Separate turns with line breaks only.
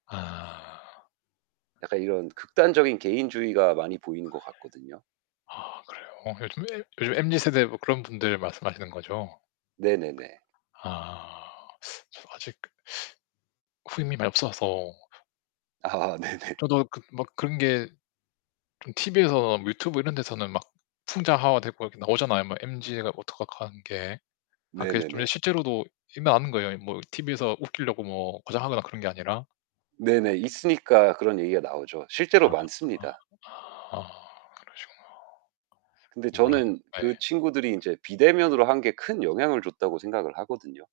아.
약간 이런 극단적인 개인주의가 많이 보이는 것 같거든요.
아 그래요? 요즘 엠 요즘 엠지 세대 뭐 그런 분들 말씀하시는 거죠?
네네네.
아. 저 아직 그 후임이 많이 없어서.
아아 네네.
저도 그 막 그런 게 좀 TV에서나 유튜브 이런 데서는 막 풍자화와 됐고 이렇게 나오잖아요 막 엠지 애가 어떡한 한 게. 아 그게 좀 예
네네네.
실제로도 일어나는 거예요 뭐 이 TV에서 웃기려고 뭐 과장하거나 그런 게 아니라?
네네. 있으니까 그런 얘기가 나오죠. 실제로
아
많습니다.
아 아 그러시구나. [unintelligible]
근데
그 몰랐네.
저는 그
예.
친구들이 인제 비대면으로 한 게 큰 영향을 줬다고 생각을 하거든요.